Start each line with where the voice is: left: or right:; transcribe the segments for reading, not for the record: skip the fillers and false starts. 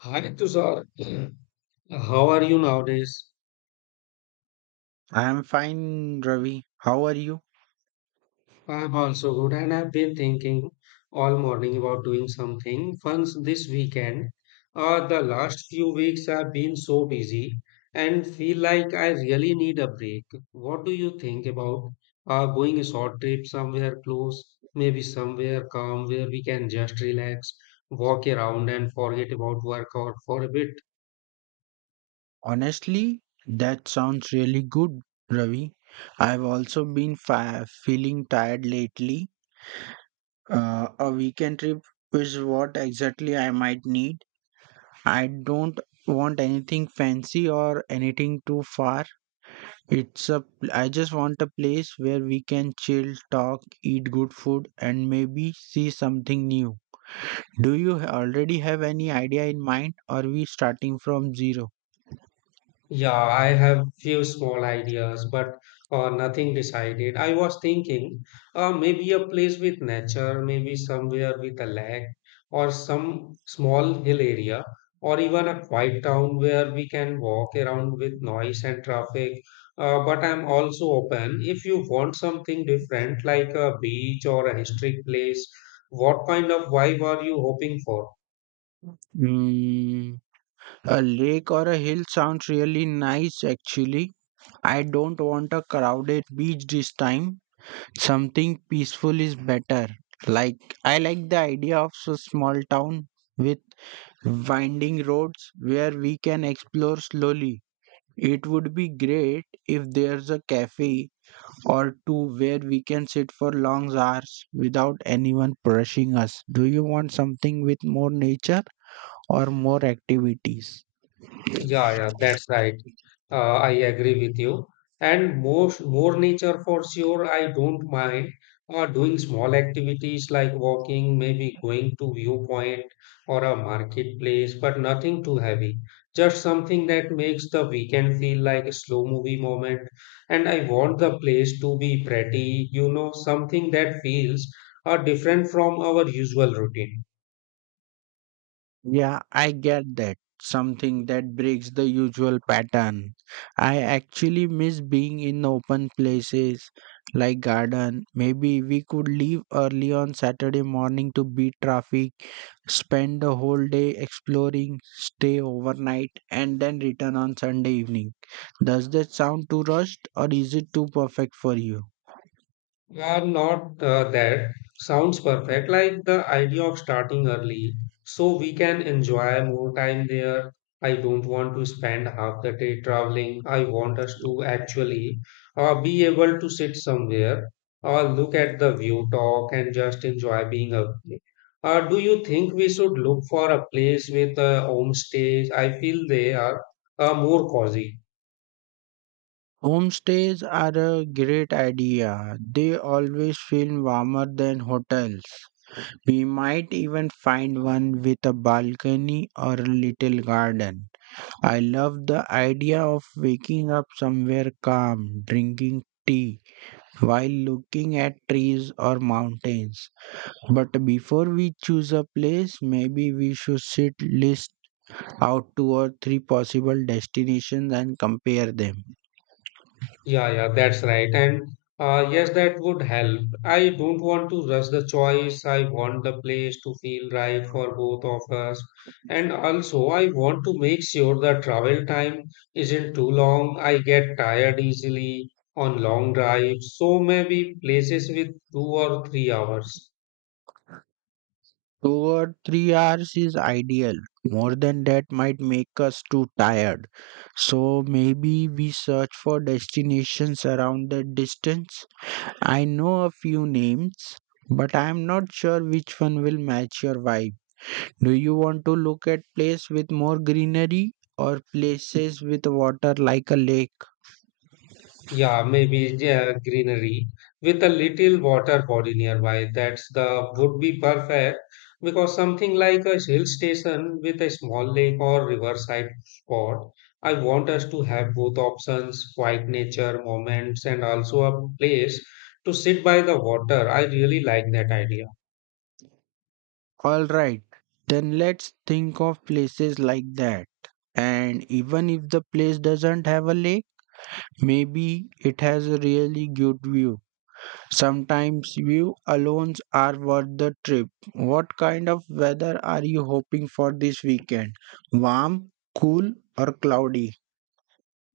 left: Hi Tushar, how are you nowadays?
right: I am fine, Ravi. How are you?
left: I'm also good, and I've been thinking all morning about doing something fun this weekend. The last few weeks have been so busy and feel like I really need a break. What do you think about going a short trip somewhere close, maybe somewhere calm where we can just relax, walk around, and forget about work or for a bit?
right: Honestly, that sounds really good, Ravi. I've also been feeling tired lately. A weekend trip is what exactly I might need. I don't want anything fancy or anything too far. It's a I just want a place where we can chill, talk, eat good food, and maybe see something new. Do you already have any idea in mind, or are we starting from zero?
left: Yeah, I have few small ideas, but nothing decided. I was thinking maybe a place with nature, maybe somewhere with a lake, or some small hill area, or even a quiet town where we can walk around with noise and traffic. But I'm also open if you want something different, like a beach or a historic place. What kind of vibe are you hoping for?
right: Mm, a lake or a hill sounds really nice actually. I don't want a crowded beach this time. Something peaceful is better. Like, I like the idea of a small town with winding roads where we can explore slowly. It would be great if there's a cafe or two where we can sit for long hours without anyone pushing us. Do you want something with more nature or more activities?
left: Yeah, yeah, that's right. I agree with you. And more nature for sure. I don't mind doing small activities like walking, maybe going to viewpoint or a marketplace, but nothing too heavy. Just something that makes the weekend feel like a slow movie moment. And I want the place to be pretty, something that feels different from our usual routine.
right: Yeah, I get that. Something that breaks the usual pattern. I actually miss being in open places like garden. Maybe we could leave early on Saturday morning to beat traffic, spend the whole day exploring, stay overnight, and then return on Sunday evening. Does that sound too rushed or is it too perfect for you?
left: Well, not that. Sounds perfect. Like the idea of starting early so we can enjoy more time there. I don't want to spend half the day traveling. I want us to actually be able to sit somewhere or look at the view, talk, and just enjoy being up there. Do you think we should look for a place with homestays? I feel they are more cozy.
right: Homestays are a great idea. They always feel warmer than hotels. We might even find one with a balcony or a little garden. I love the idea of waking up somewhere calm, drinking tea while looking at trees or mountains. But before we choose a place, maybe we should sit list out two or three possible destinations and compare them.
left: Yeah, yeah, that's right. And yes, that would help. I don't want to rush the choice. I want the place to feel right for both of us. And also, I want to make sure the travel time isn't too long. I get tired easily on long drives. So maybe places with 2 or 3 hours.
right: 2 or 3 hours is ideal. More than that might make us too tired. So maybe we search for destinations around that distance. I know a few names, but I am not sure which one will match your vibe. Do you want to look at place with more greenery or places with water like a lake?
left: Yeah, maybe yeah, greenery with a little water body nearby. That's the would be perfect because something like a hill station with a small lake or riverside spot. I want us to have both options, quiet nature moments, and also a place to sit by the water. I really like that idea.
right: All right, then let's think of places like that. And even if the place doesn't have a lake, maybe it has a really good view. Sometimes view alone are worth the trip. What kind of weather are you hoping for this weekend? Warm, cool, or cloudy?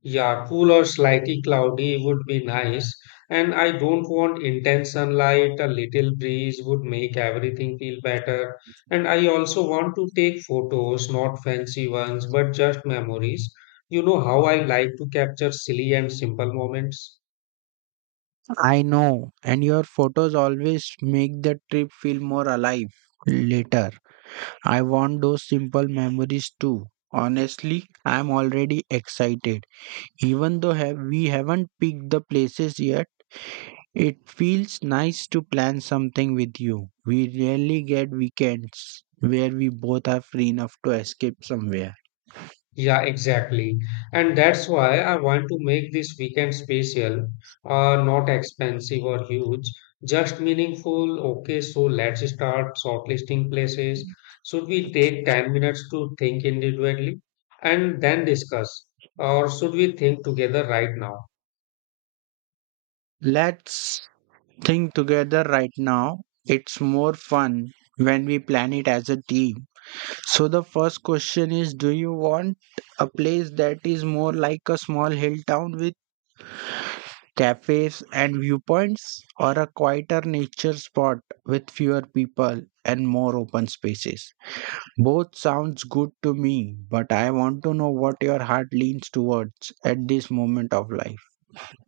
left: Yeah, cool or slightly cloudy would be nice. And I don't want intense sunlight, a little breeze would make everything feel better. And I also want to take photos, not fancy ones, but just memories. You know how I like to capture silly and simple moments.
right: I know, and your photos always make the trip feel more alive. Later, I want those simple memories too. Honestly, I'm already excited. Even though we haven't picked the places yet. It feels nice to plan something with you. We rarely get weekends where we both are free enough to escape somewhere.
left: Yeah, exactly. And that's why I want to make this weekend special, not expensive or huge, just meaningful. Okay, so let's start shortlisting places. Should we take 10 minutes to think individually and then discuss? Or should we think together right now?
right: Let's think together right now. It's more fun when we plan it as a team. So, the first question is: do you want a place that is more like a small hill town with cafes and viewpoints, or a quieter nature spot with fewer people and more open spaces? Both sounds good to me, but I want to know what your heart leans towards at this moment of life.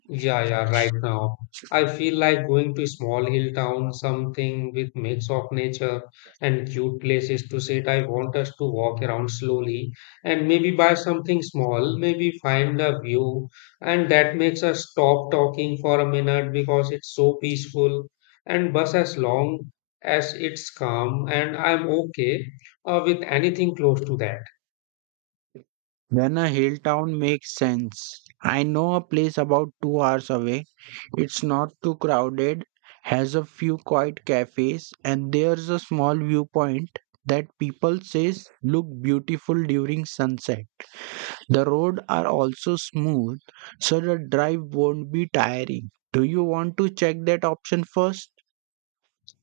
left: Yeah, yeah, right now. I feel like going to small hill town, something with mix of nature and cute places to sit. I want us to walk around slowly and maybe buy something small, maybe find a view, and that makes us stop talking for a minute because it's so peaceful. And bus as long as it's calm, and I'm okay with anything close to that.
right: Then a hill town makes sense. I know a place about 2 hours away. It's not too crowded, has a few quiet cafes, and there's a small viewpoint that people says look beautiful during sunset. The road are also smooth, so the drive won't be tiring. Do you want to check that option first?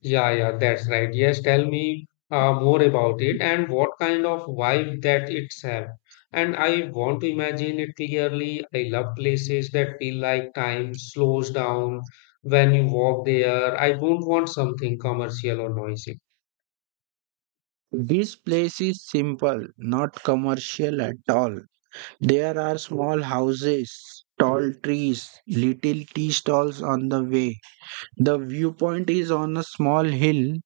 left: Yeah, yeah, that's right. Yes, tell me more about it and what kind of vibe that it's have. And I want to imagine it clearly. I love places that feel like time slows down when you walk there. I don't want something commercial or noisy.
right: This place is simple, not commercial at all. There are small houses, tall trees, little tea stalls on the way. The viewpoint is on a small hill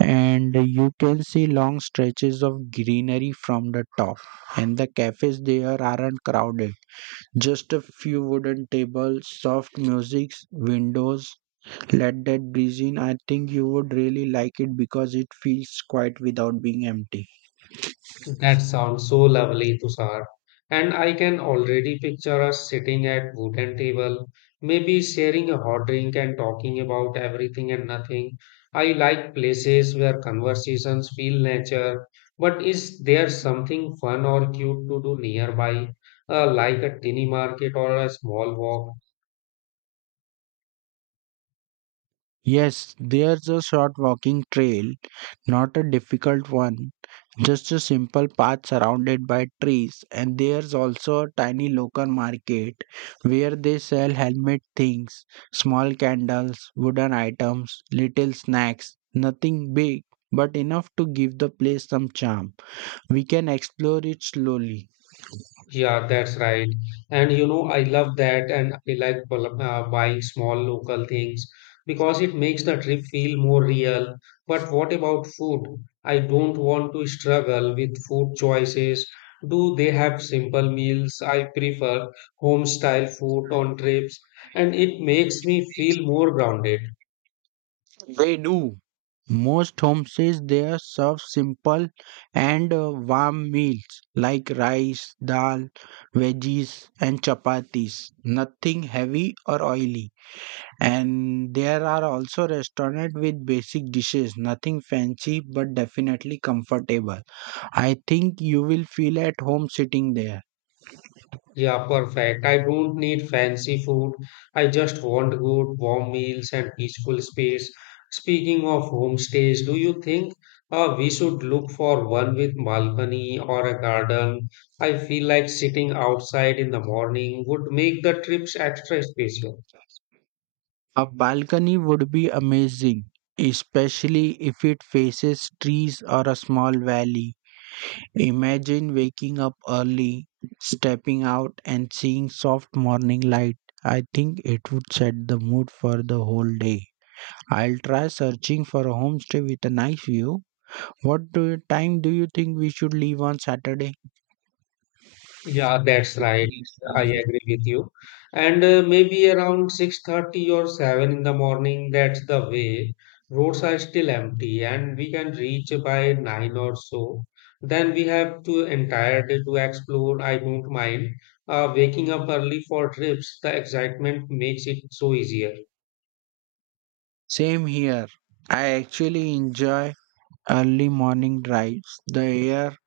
right: and you can see long stretches of greenery from the top. And the cafes there aren't crowded. Just a few wooden tables, soft music, windows. Let that breeze in. I think you would really like it because it feels quiet without being empty.
left: That sounds so lovely, Tushar. And I can already picture us sitting at wooden table, maybe sharing a hot drink and talking about everything and nothing. I like places where conversations feel nature, but is there something fun or cute to do nearby, like a tiny market or a small walk?
right: Yes, there's a short walking trail, not a difficult one, just a simple path surrounded by trees. And there's also a tiny local market where they sell handmade things, small candles, wooden items, little snacks, nothing big, but enough to give the place some charm. We can explore it slowly.
left: Yeah, that's right. And you know, I love that. And I like buying small local things because it makes the trip feel more real. But what about food? I don't want to struggle with food choices. Do they have simple meals? I prefer home style food on trips, and it makes me feel more grounded.
right: They do. Most homestays there serve simple and warm meals like rice, dal, veggies, and chapatis. Nothing heavy or oily. And there are also restaurants with basic dishes, nothing fancy but definitely comfortable. I think you will feel at home sitting there.
left: Yeah, perfect. I don't need fancy food. I just want good, warm meals and peaceful space. Speaking of homestays, do you think we should look for one with balcony or a garden? I feel like sitting outside in the morning would make the trips extra special.
right: A balcony would be amazing, especially if it faces trees or a small valley. Imagine waking up early, stepping out, and seeing soft morning light. I think it would set the mood for the whole day. I'll try searching for a homestay with a nice view. What time do you think we should leave on Saturday?
left: Yeah, that's right. I agree with you. And maybe around 6:30 or 7 in the morning, that's the way. Roads are still empty and we can reach by 9 or so. Then we have to entire day to explore. I don't mind. Waking up early for trips, the excitement makes it so easier.
right: Same here. I actually enjoy early morning drives. The air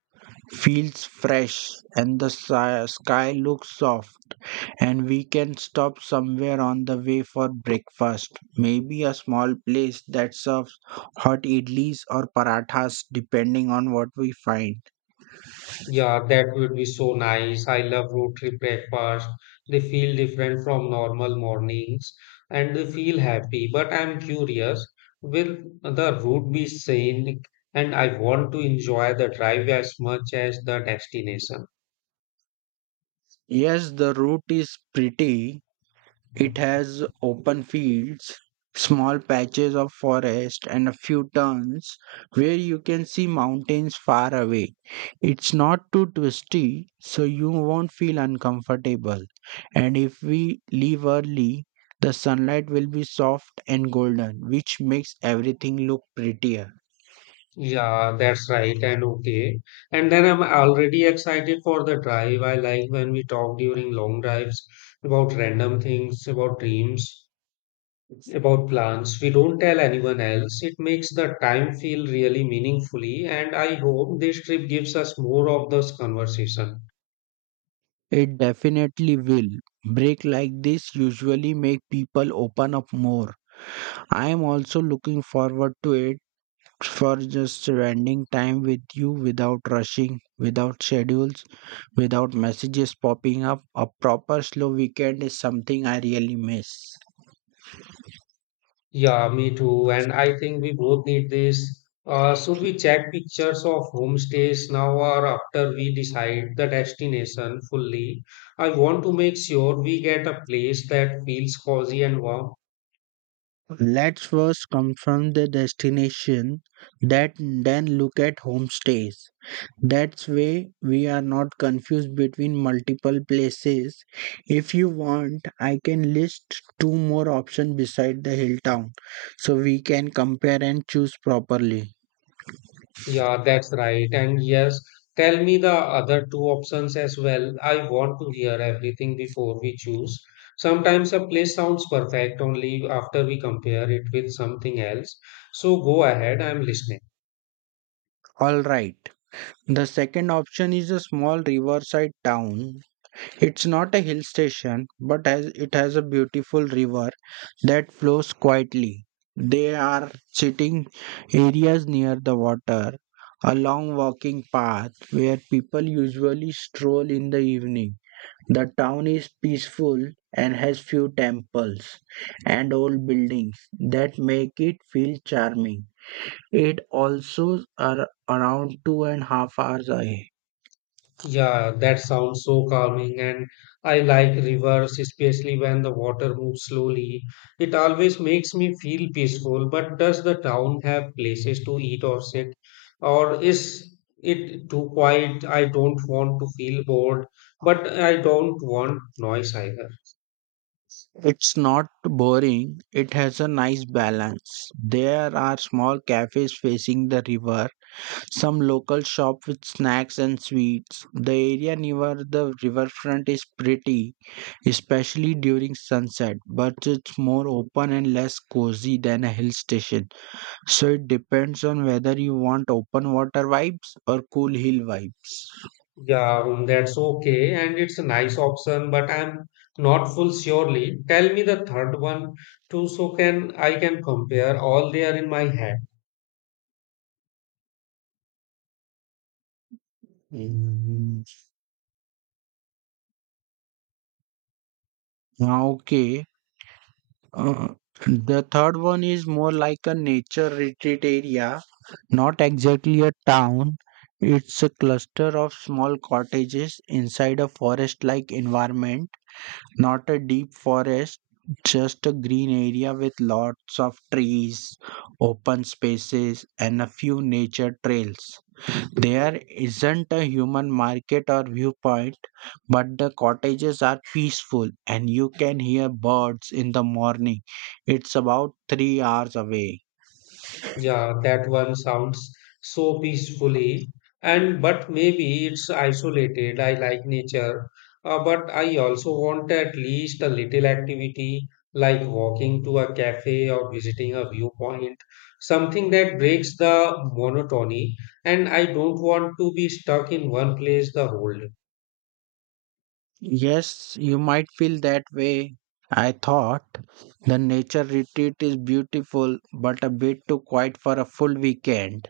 right: feels fresh and the sky looks soft. And we can stop somewhere on the way for breakfast. Maybe a small place that serves hot idlis or parathas, depending on what we find.
left: Yeah, that would be so nice. I love road trip breakfast. They feel different from normal mornings and they feel happy. But I'm curious, will the route be scenic? And I want to enjoy the drive as much as the destination.
right: Yes, the route is pretty. It has open fields, small patches of forest, and a few turns where you can see mountains far away. It's not too twisty, so you won't feel uncomfortable. And if we leave early, the sunlight will be soft and golden, which makes everything look prettier.
left: Yeah, that's right. And okay. And then I'm already excited for the drive. I like when we talk during long drives about random things, about dreams, about plans. We don't tell anyone else. It makes the time feel really meaningfully, and I hope this trip gives us more of this conversation.
right: It definitely will. Break like this usually make people open up more. I am also looking forward to it for just spending time with you without rushing, without schedules, without messages popping up. A proper slow weekend is something I really miss.
left: Yeah, me too. And I think we both need this. Should we check pictures of homestays now or after we decide the destination fully? I want to make sure we get a place that feels cozy and warm.
right: Let's first confirm the destination, that then look at homestays. That's way we are not confused between multiple places. If you want, I can list two more options beside the hill town so we can compare and choose properly.
left: Yeah, that's right. And yes, tell me the other two options as well. I want to hear everything before we choose. Sometimes a place sounds perfect only after we compare it with something else. So go ahead, I'm listening.
right: All right. The second option is a small riverside town. It's not a hill station, but it has a beautiful river that flows quietly. There are sitting areas near the water, a long walking path where people usually stroll in the evening. The town is peaceful and has few temples and old buildings that make it feel charming. It also are around two and a half hours away.
left: Yeah, that sounds so calming, and I like rivers, especially when the water moves slowly. It always makes me feel peaceful. But does the town have places to eat or sit, or is it too quiet? I don't want to feel bored, but I don't want noise either.
right: It's not boring, it has a nice balance. There are small cafes facing the river, some local shop with snacks and sweets. The area near the riverfront is pretty, especially during sunset, but it's more open and less cozy than a hill station. So it depends on whether you want open water vibes or cool hill vibes.
left: Yeah, that's okay, and it's a nice option, but I'm not full surely. Tell me the third one too, so can I can compare all there in my head.
right: Mm, Ah, Okay, Uh, the third one is more like a nature retreat area, not exactly a town. It's a cluster of small cottages inside a forest like environment, not a deep forest, just a green area with lots of trees, open spaces, and a few nature trails. There isn't a human market or viewpoint but the cottages are peaceful and you can hear birds in the morning. It's about 3 hours away.
left: Yeah, that one sounds so peacefully. And but maybe it's isolated. I like nature, but I also want at least a little activity like walking to a cafe or visiting a viewpoint, something that breaks the monotony. And I don't want to be stuck in one place the whole day.
right: Yes, you might feel that way. I thought the nature retreat is beautiful, but a bit too quiet for a full weekend.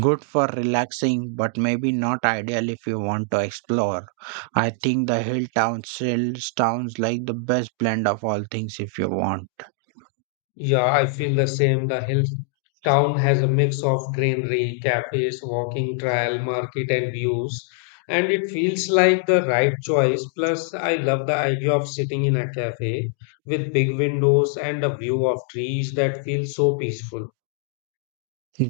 right: Good for relaxing, but maybe not ideal if you want to explore. I think the hill town still sounds like the best blend of all things if you want.
left: Yeah, I feel the same. The hill town has a mix of greenery, cafes, walking trail, market, and views. And it feels like the right choice. Plus, I love the idea of sitting in a cafe with big windows and a view of trees that feels so peaceful.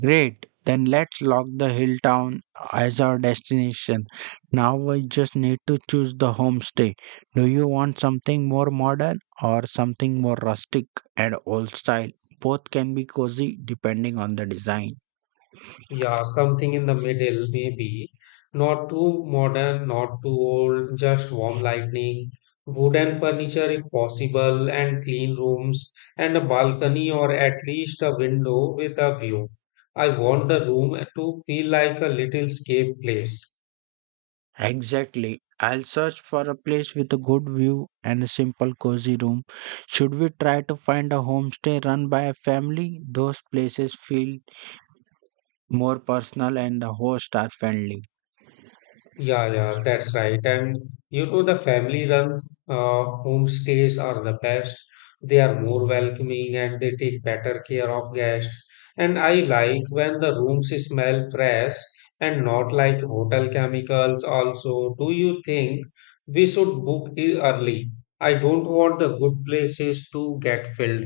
right: Great. Then let's lock the hill town as our destination. Now we just need to choose the homestay. Do you want something more modern or something more rustic and old style? Both can be cozy depending on the design.
left: Yeah, something in the middle, maybe. Not too modern, not too old, just warm lighting, wooden furniture if possible, and clean rooms, and a balcony or at least a window with a view. I want the room to feel like a little escape place.
right: Exactly. I'll search for a place with a good view and a simple cozy room. Should we try to find a homestay run by a family? Those places feel more personal and the hosts are friendly.
left: Yeah, yeah, that's right. And you know, the family-run homestays are the best. They are more welcoming and they take better care of guests. And I like when the rooms smell fresh and not like hotel chemicals. Also, do you think we should book early? I don't want the good places to get filled.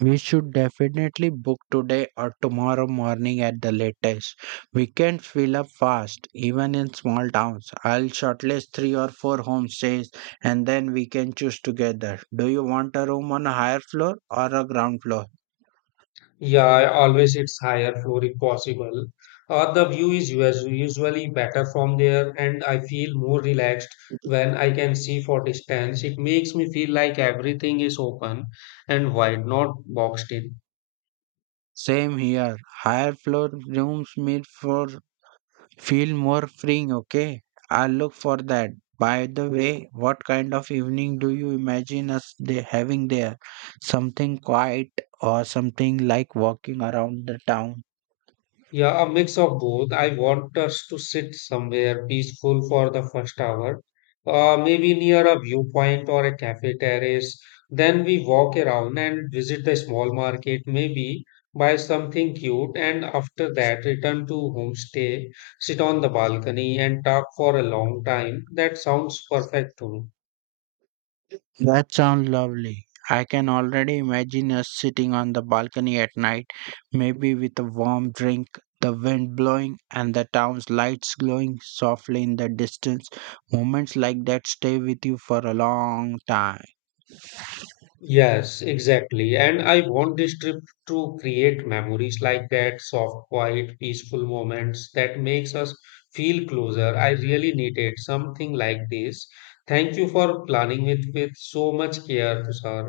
right: We should definitely book today or tomorrow morning at the latest. Weekends fill up fast, even in small towns. I'll shortlist three or four homestays and then we can choose together. Do you want a room on a higher floor or a ground floor?
left: Yeah, I always it's higher floor if possible. Or the view is usually better from there, and I feel more relaxed when I can see for distance. It makes me feel like everything is open and wide, not boxed in.
right: Same here. Higher floor rooms meet for feel more freeing, okay? I'll look for that. By the way, what kind of evening do you imagine us they having there? Something quiet or something like walking around the town?
left: Yeah, a mix of both. I want us to sit somewhere peaceful for the first hour, maybe near a viewpoint or a cafe terrace. Then we walk around and visit the small market, maybe buy something cute, and after that, return to homestay, sit on the balcony, and talk for a long time. That sounds perfect to me.
right: That sounds lovely. I can already imagine us sitting on the balcony at night, maybe with a warm drink, the wind blowing, and the town's lights glowing softly in the distance. Moments like that stay with you for a long time.
left: Yes, exactly. And I want this trip to create memories like that, soft, quiet, peaceful moments that makes us feel closer. I really needed something like this. Thank you for planning it with so much care, Tushar.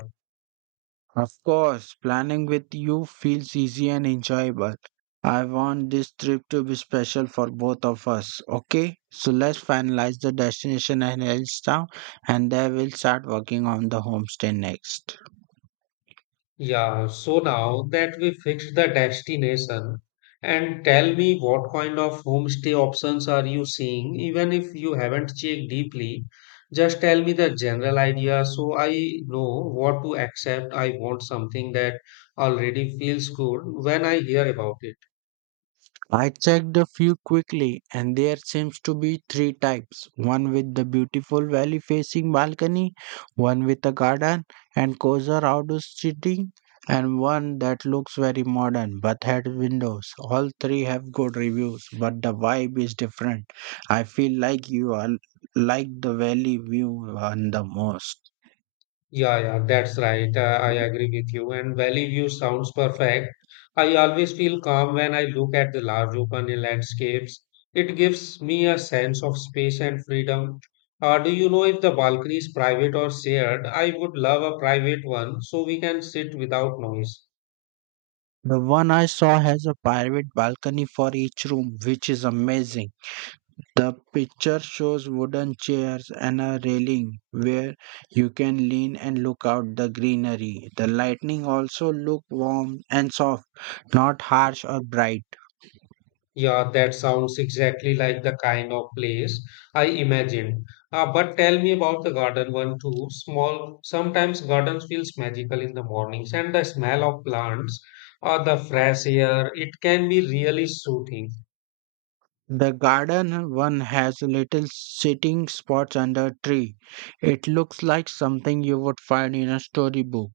right: Of course, planning with you feels easy and enjoyable. I want this trip to be special for both of us. Okay, so let's finalize the destination and Hellstown and then we'll start working on the homestay next.
left: Yeah, so now that we fixed the destination, and tell me what kind of homestay options are you seeing, even if you haven't checked deeply, just tell me the general idea so I know what to accept. I want something that already feels good when I hear about it.
right: I checked a few quickly, and there seems to be three types: one with the beautiful valley facing balcony, one with a garden and cozier outdoor seating, and one that looks very modern but had windows. All three have good reviews, but the vibe is different. I feel like you are like the valley view one the most.
left: Yeah, yeah, that's right. I agree with you. And Valley View sounds perfect. I always feel calm when I look at the large open landscapes. It gives me a sense of space and freedom. Do you know if the balcony is private or shared? I would love a private one so we can sit without noise.
right: The one I saw has a private balcony for each room, which is amazing. The picture shows wooden chairs and a railing where you can lean and look out the greenery. The lightning also look warm and soft, not harsh or bright.
left: Yeah, that sounds exactly like the kind of place I imagined. But tell me about the garden one too. Small, sometimes gardens feels magical in the mornings and the smell of plants or the fresh air, it can be really soothing.
right: The garden one has little sitting spots under a tree. It looks like something you would find in a storybook,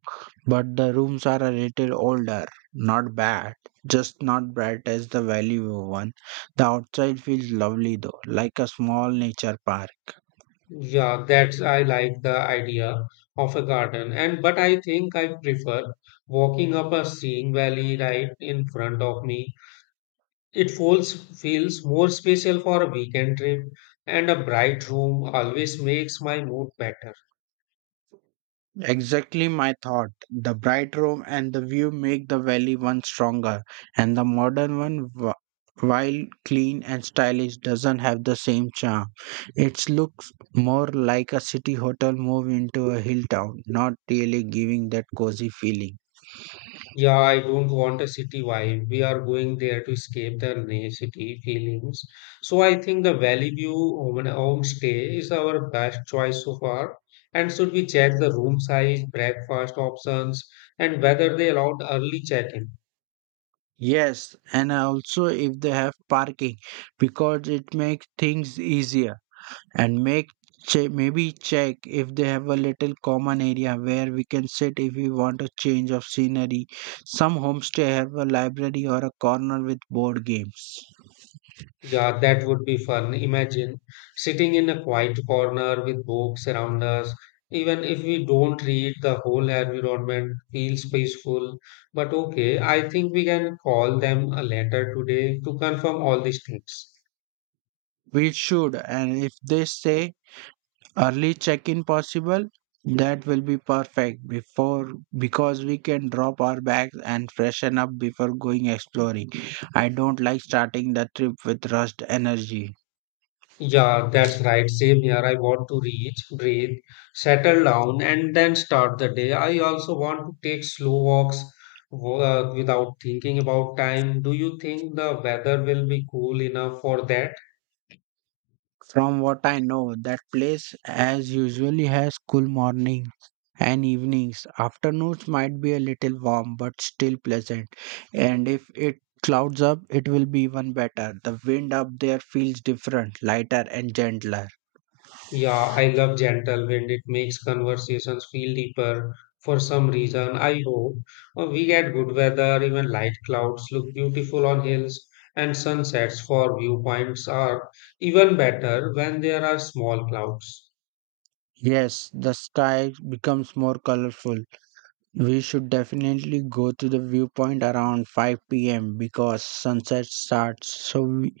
right: but the rooms are a little older. Not bad, just not bright as the valley one. The outside feels lovely though, like a small nature park.
left: Yeah, that's I like the idea of a garden. And but I think I prefer walking up a seeing valley right in front of me. It feels, feels more special for a weekend trip, and a bright room always makes my mood better.
right: Exactly my thought. The bright room and the view make the valley one stronger, and the modern one, while clean and stylish, doesn't have the same charm. It looks more like a city hotel moved into a hill town, not really giving that cozy feeling.
left: Yeah, I don't want a city vibe. We are going there to escape the city feelings. So I think the Valley View homestay is our best choice so far. And should we check the room size, breakfast options, and whether they allowed early check-in?
right: Yes, and also if they have parking, because it makes things easier. and make Maybe check if they have a little common area where we can sit if we want a change of scenery. Some homestay have a library or a corner with board games.
left: Yeah, that would be fun. Imagine sitting in a quiet corner with books around us. Even if we don't read, the whole environment feels peaceful. But okay, I think we can call them a letter today to confirm all these things.
right: We should, and if they say early check-in possible, that will be perfect before because we can drop our bags and freshen up before going exploring. I don't like starting the trip with rushed energy.
left: Yeah, that's right. Same here. I want to reach, breathe, settle down, and then start the day. I also want to take slow walks without thinking about time. Do you think the weather will be cool enough for that?
right: From what I know, that place as usually has cool morning and evenings. Afternoons might be a little warm but still pleasant. And if it clouds up, it will be even better. The wind up there feels different, lighter, and gentler.
left: Yeah, I love gentle wind. It makes conversations feel deeper for some reason. I hope we get good weather, even light clouds look beautiful on hills, and sunsets for viewpoints are even better when there are small clouds.
right: Yes, the sky becomes more colorful. We should definitely go to the viewpoint around 5 p.m. because sunset starts, so we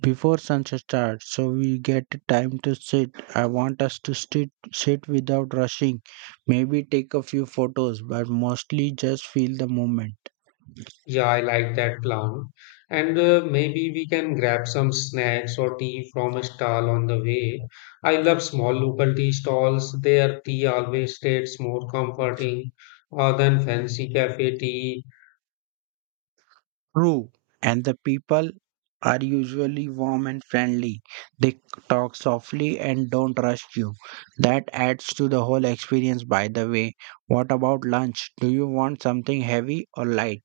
right: before sunset starts so we get time to sit. I want us to sit without rushing, maybe take a few photos but mostly just feel the moment.
left: Yeah, I like that plan. And maybe we can grab some snacks or tea from a stall on the way. I love small local tea stalls. Their tea always tastes more comforting than fancy cafe tea.
right: True. And the people are usually warm and friendly. They talk softly and don't rush you. That adds to the whole experience. By the way, what about lunch? Do you want something heavy or light?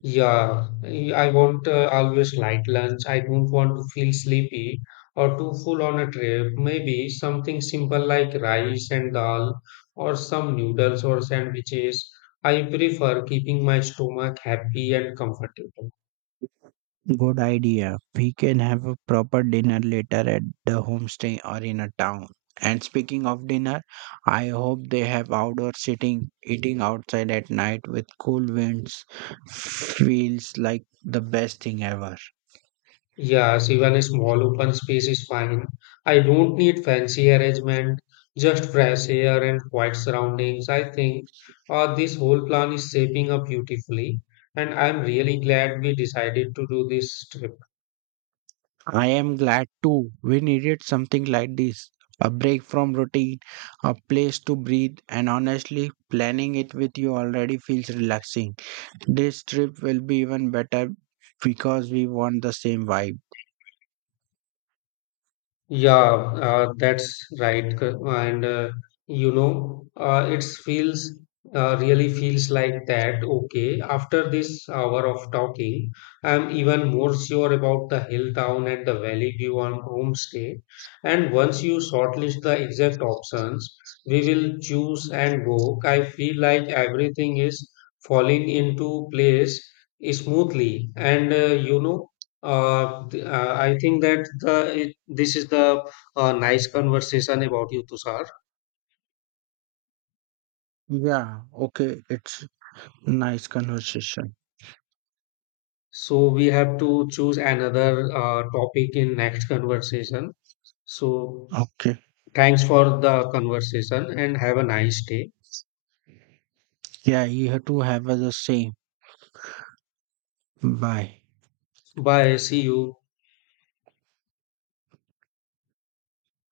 left: Yeah, I want always light lunch. I don't want to feel sleepy or too full on a trip. Maybe something simple like rice and dal or some noodles or sandwiches. I prefer keeping my stomach happy and comfortable.
right: Good idea. We can have a proper dinner later at the homestay or in a town. And speaking of dinner, I hope they have outdoor sitting. Eating outside at night with cool winds feels like the best thing ever.
left: Yes, even a small open space is fine. I don't need fancy arrangement, just fresh air and quiet surroundings. I think this whole plan is shaping up beautifully, and I'm really glad we decided to do this trip.
right: I am glad too. We needed something like this. A break from routine, a place to breathe, and honestly, planning it with you already feels relaxing. This trip will be even better because we want the same vibe.
left: Yeah, that's right. c- And you know, it feels really feels like that. Okay, after this hour of talking, I'm even more sure about the hill town and the valley view on homestay. And once you shortlist the exact options, we will choose and go. I feel like everything is falling into place smoothly. And you know. Th- I think that this is the nice conversation about you, Tushar.
right: Yeah, okay. It's nice conversation.
left: So we have to choose another topic in next conversation. So
right: Okay.
left: thanks for the conversation and have a nice day.
right: Yeah, you have to have the same. Bye.
left: Bye. See you.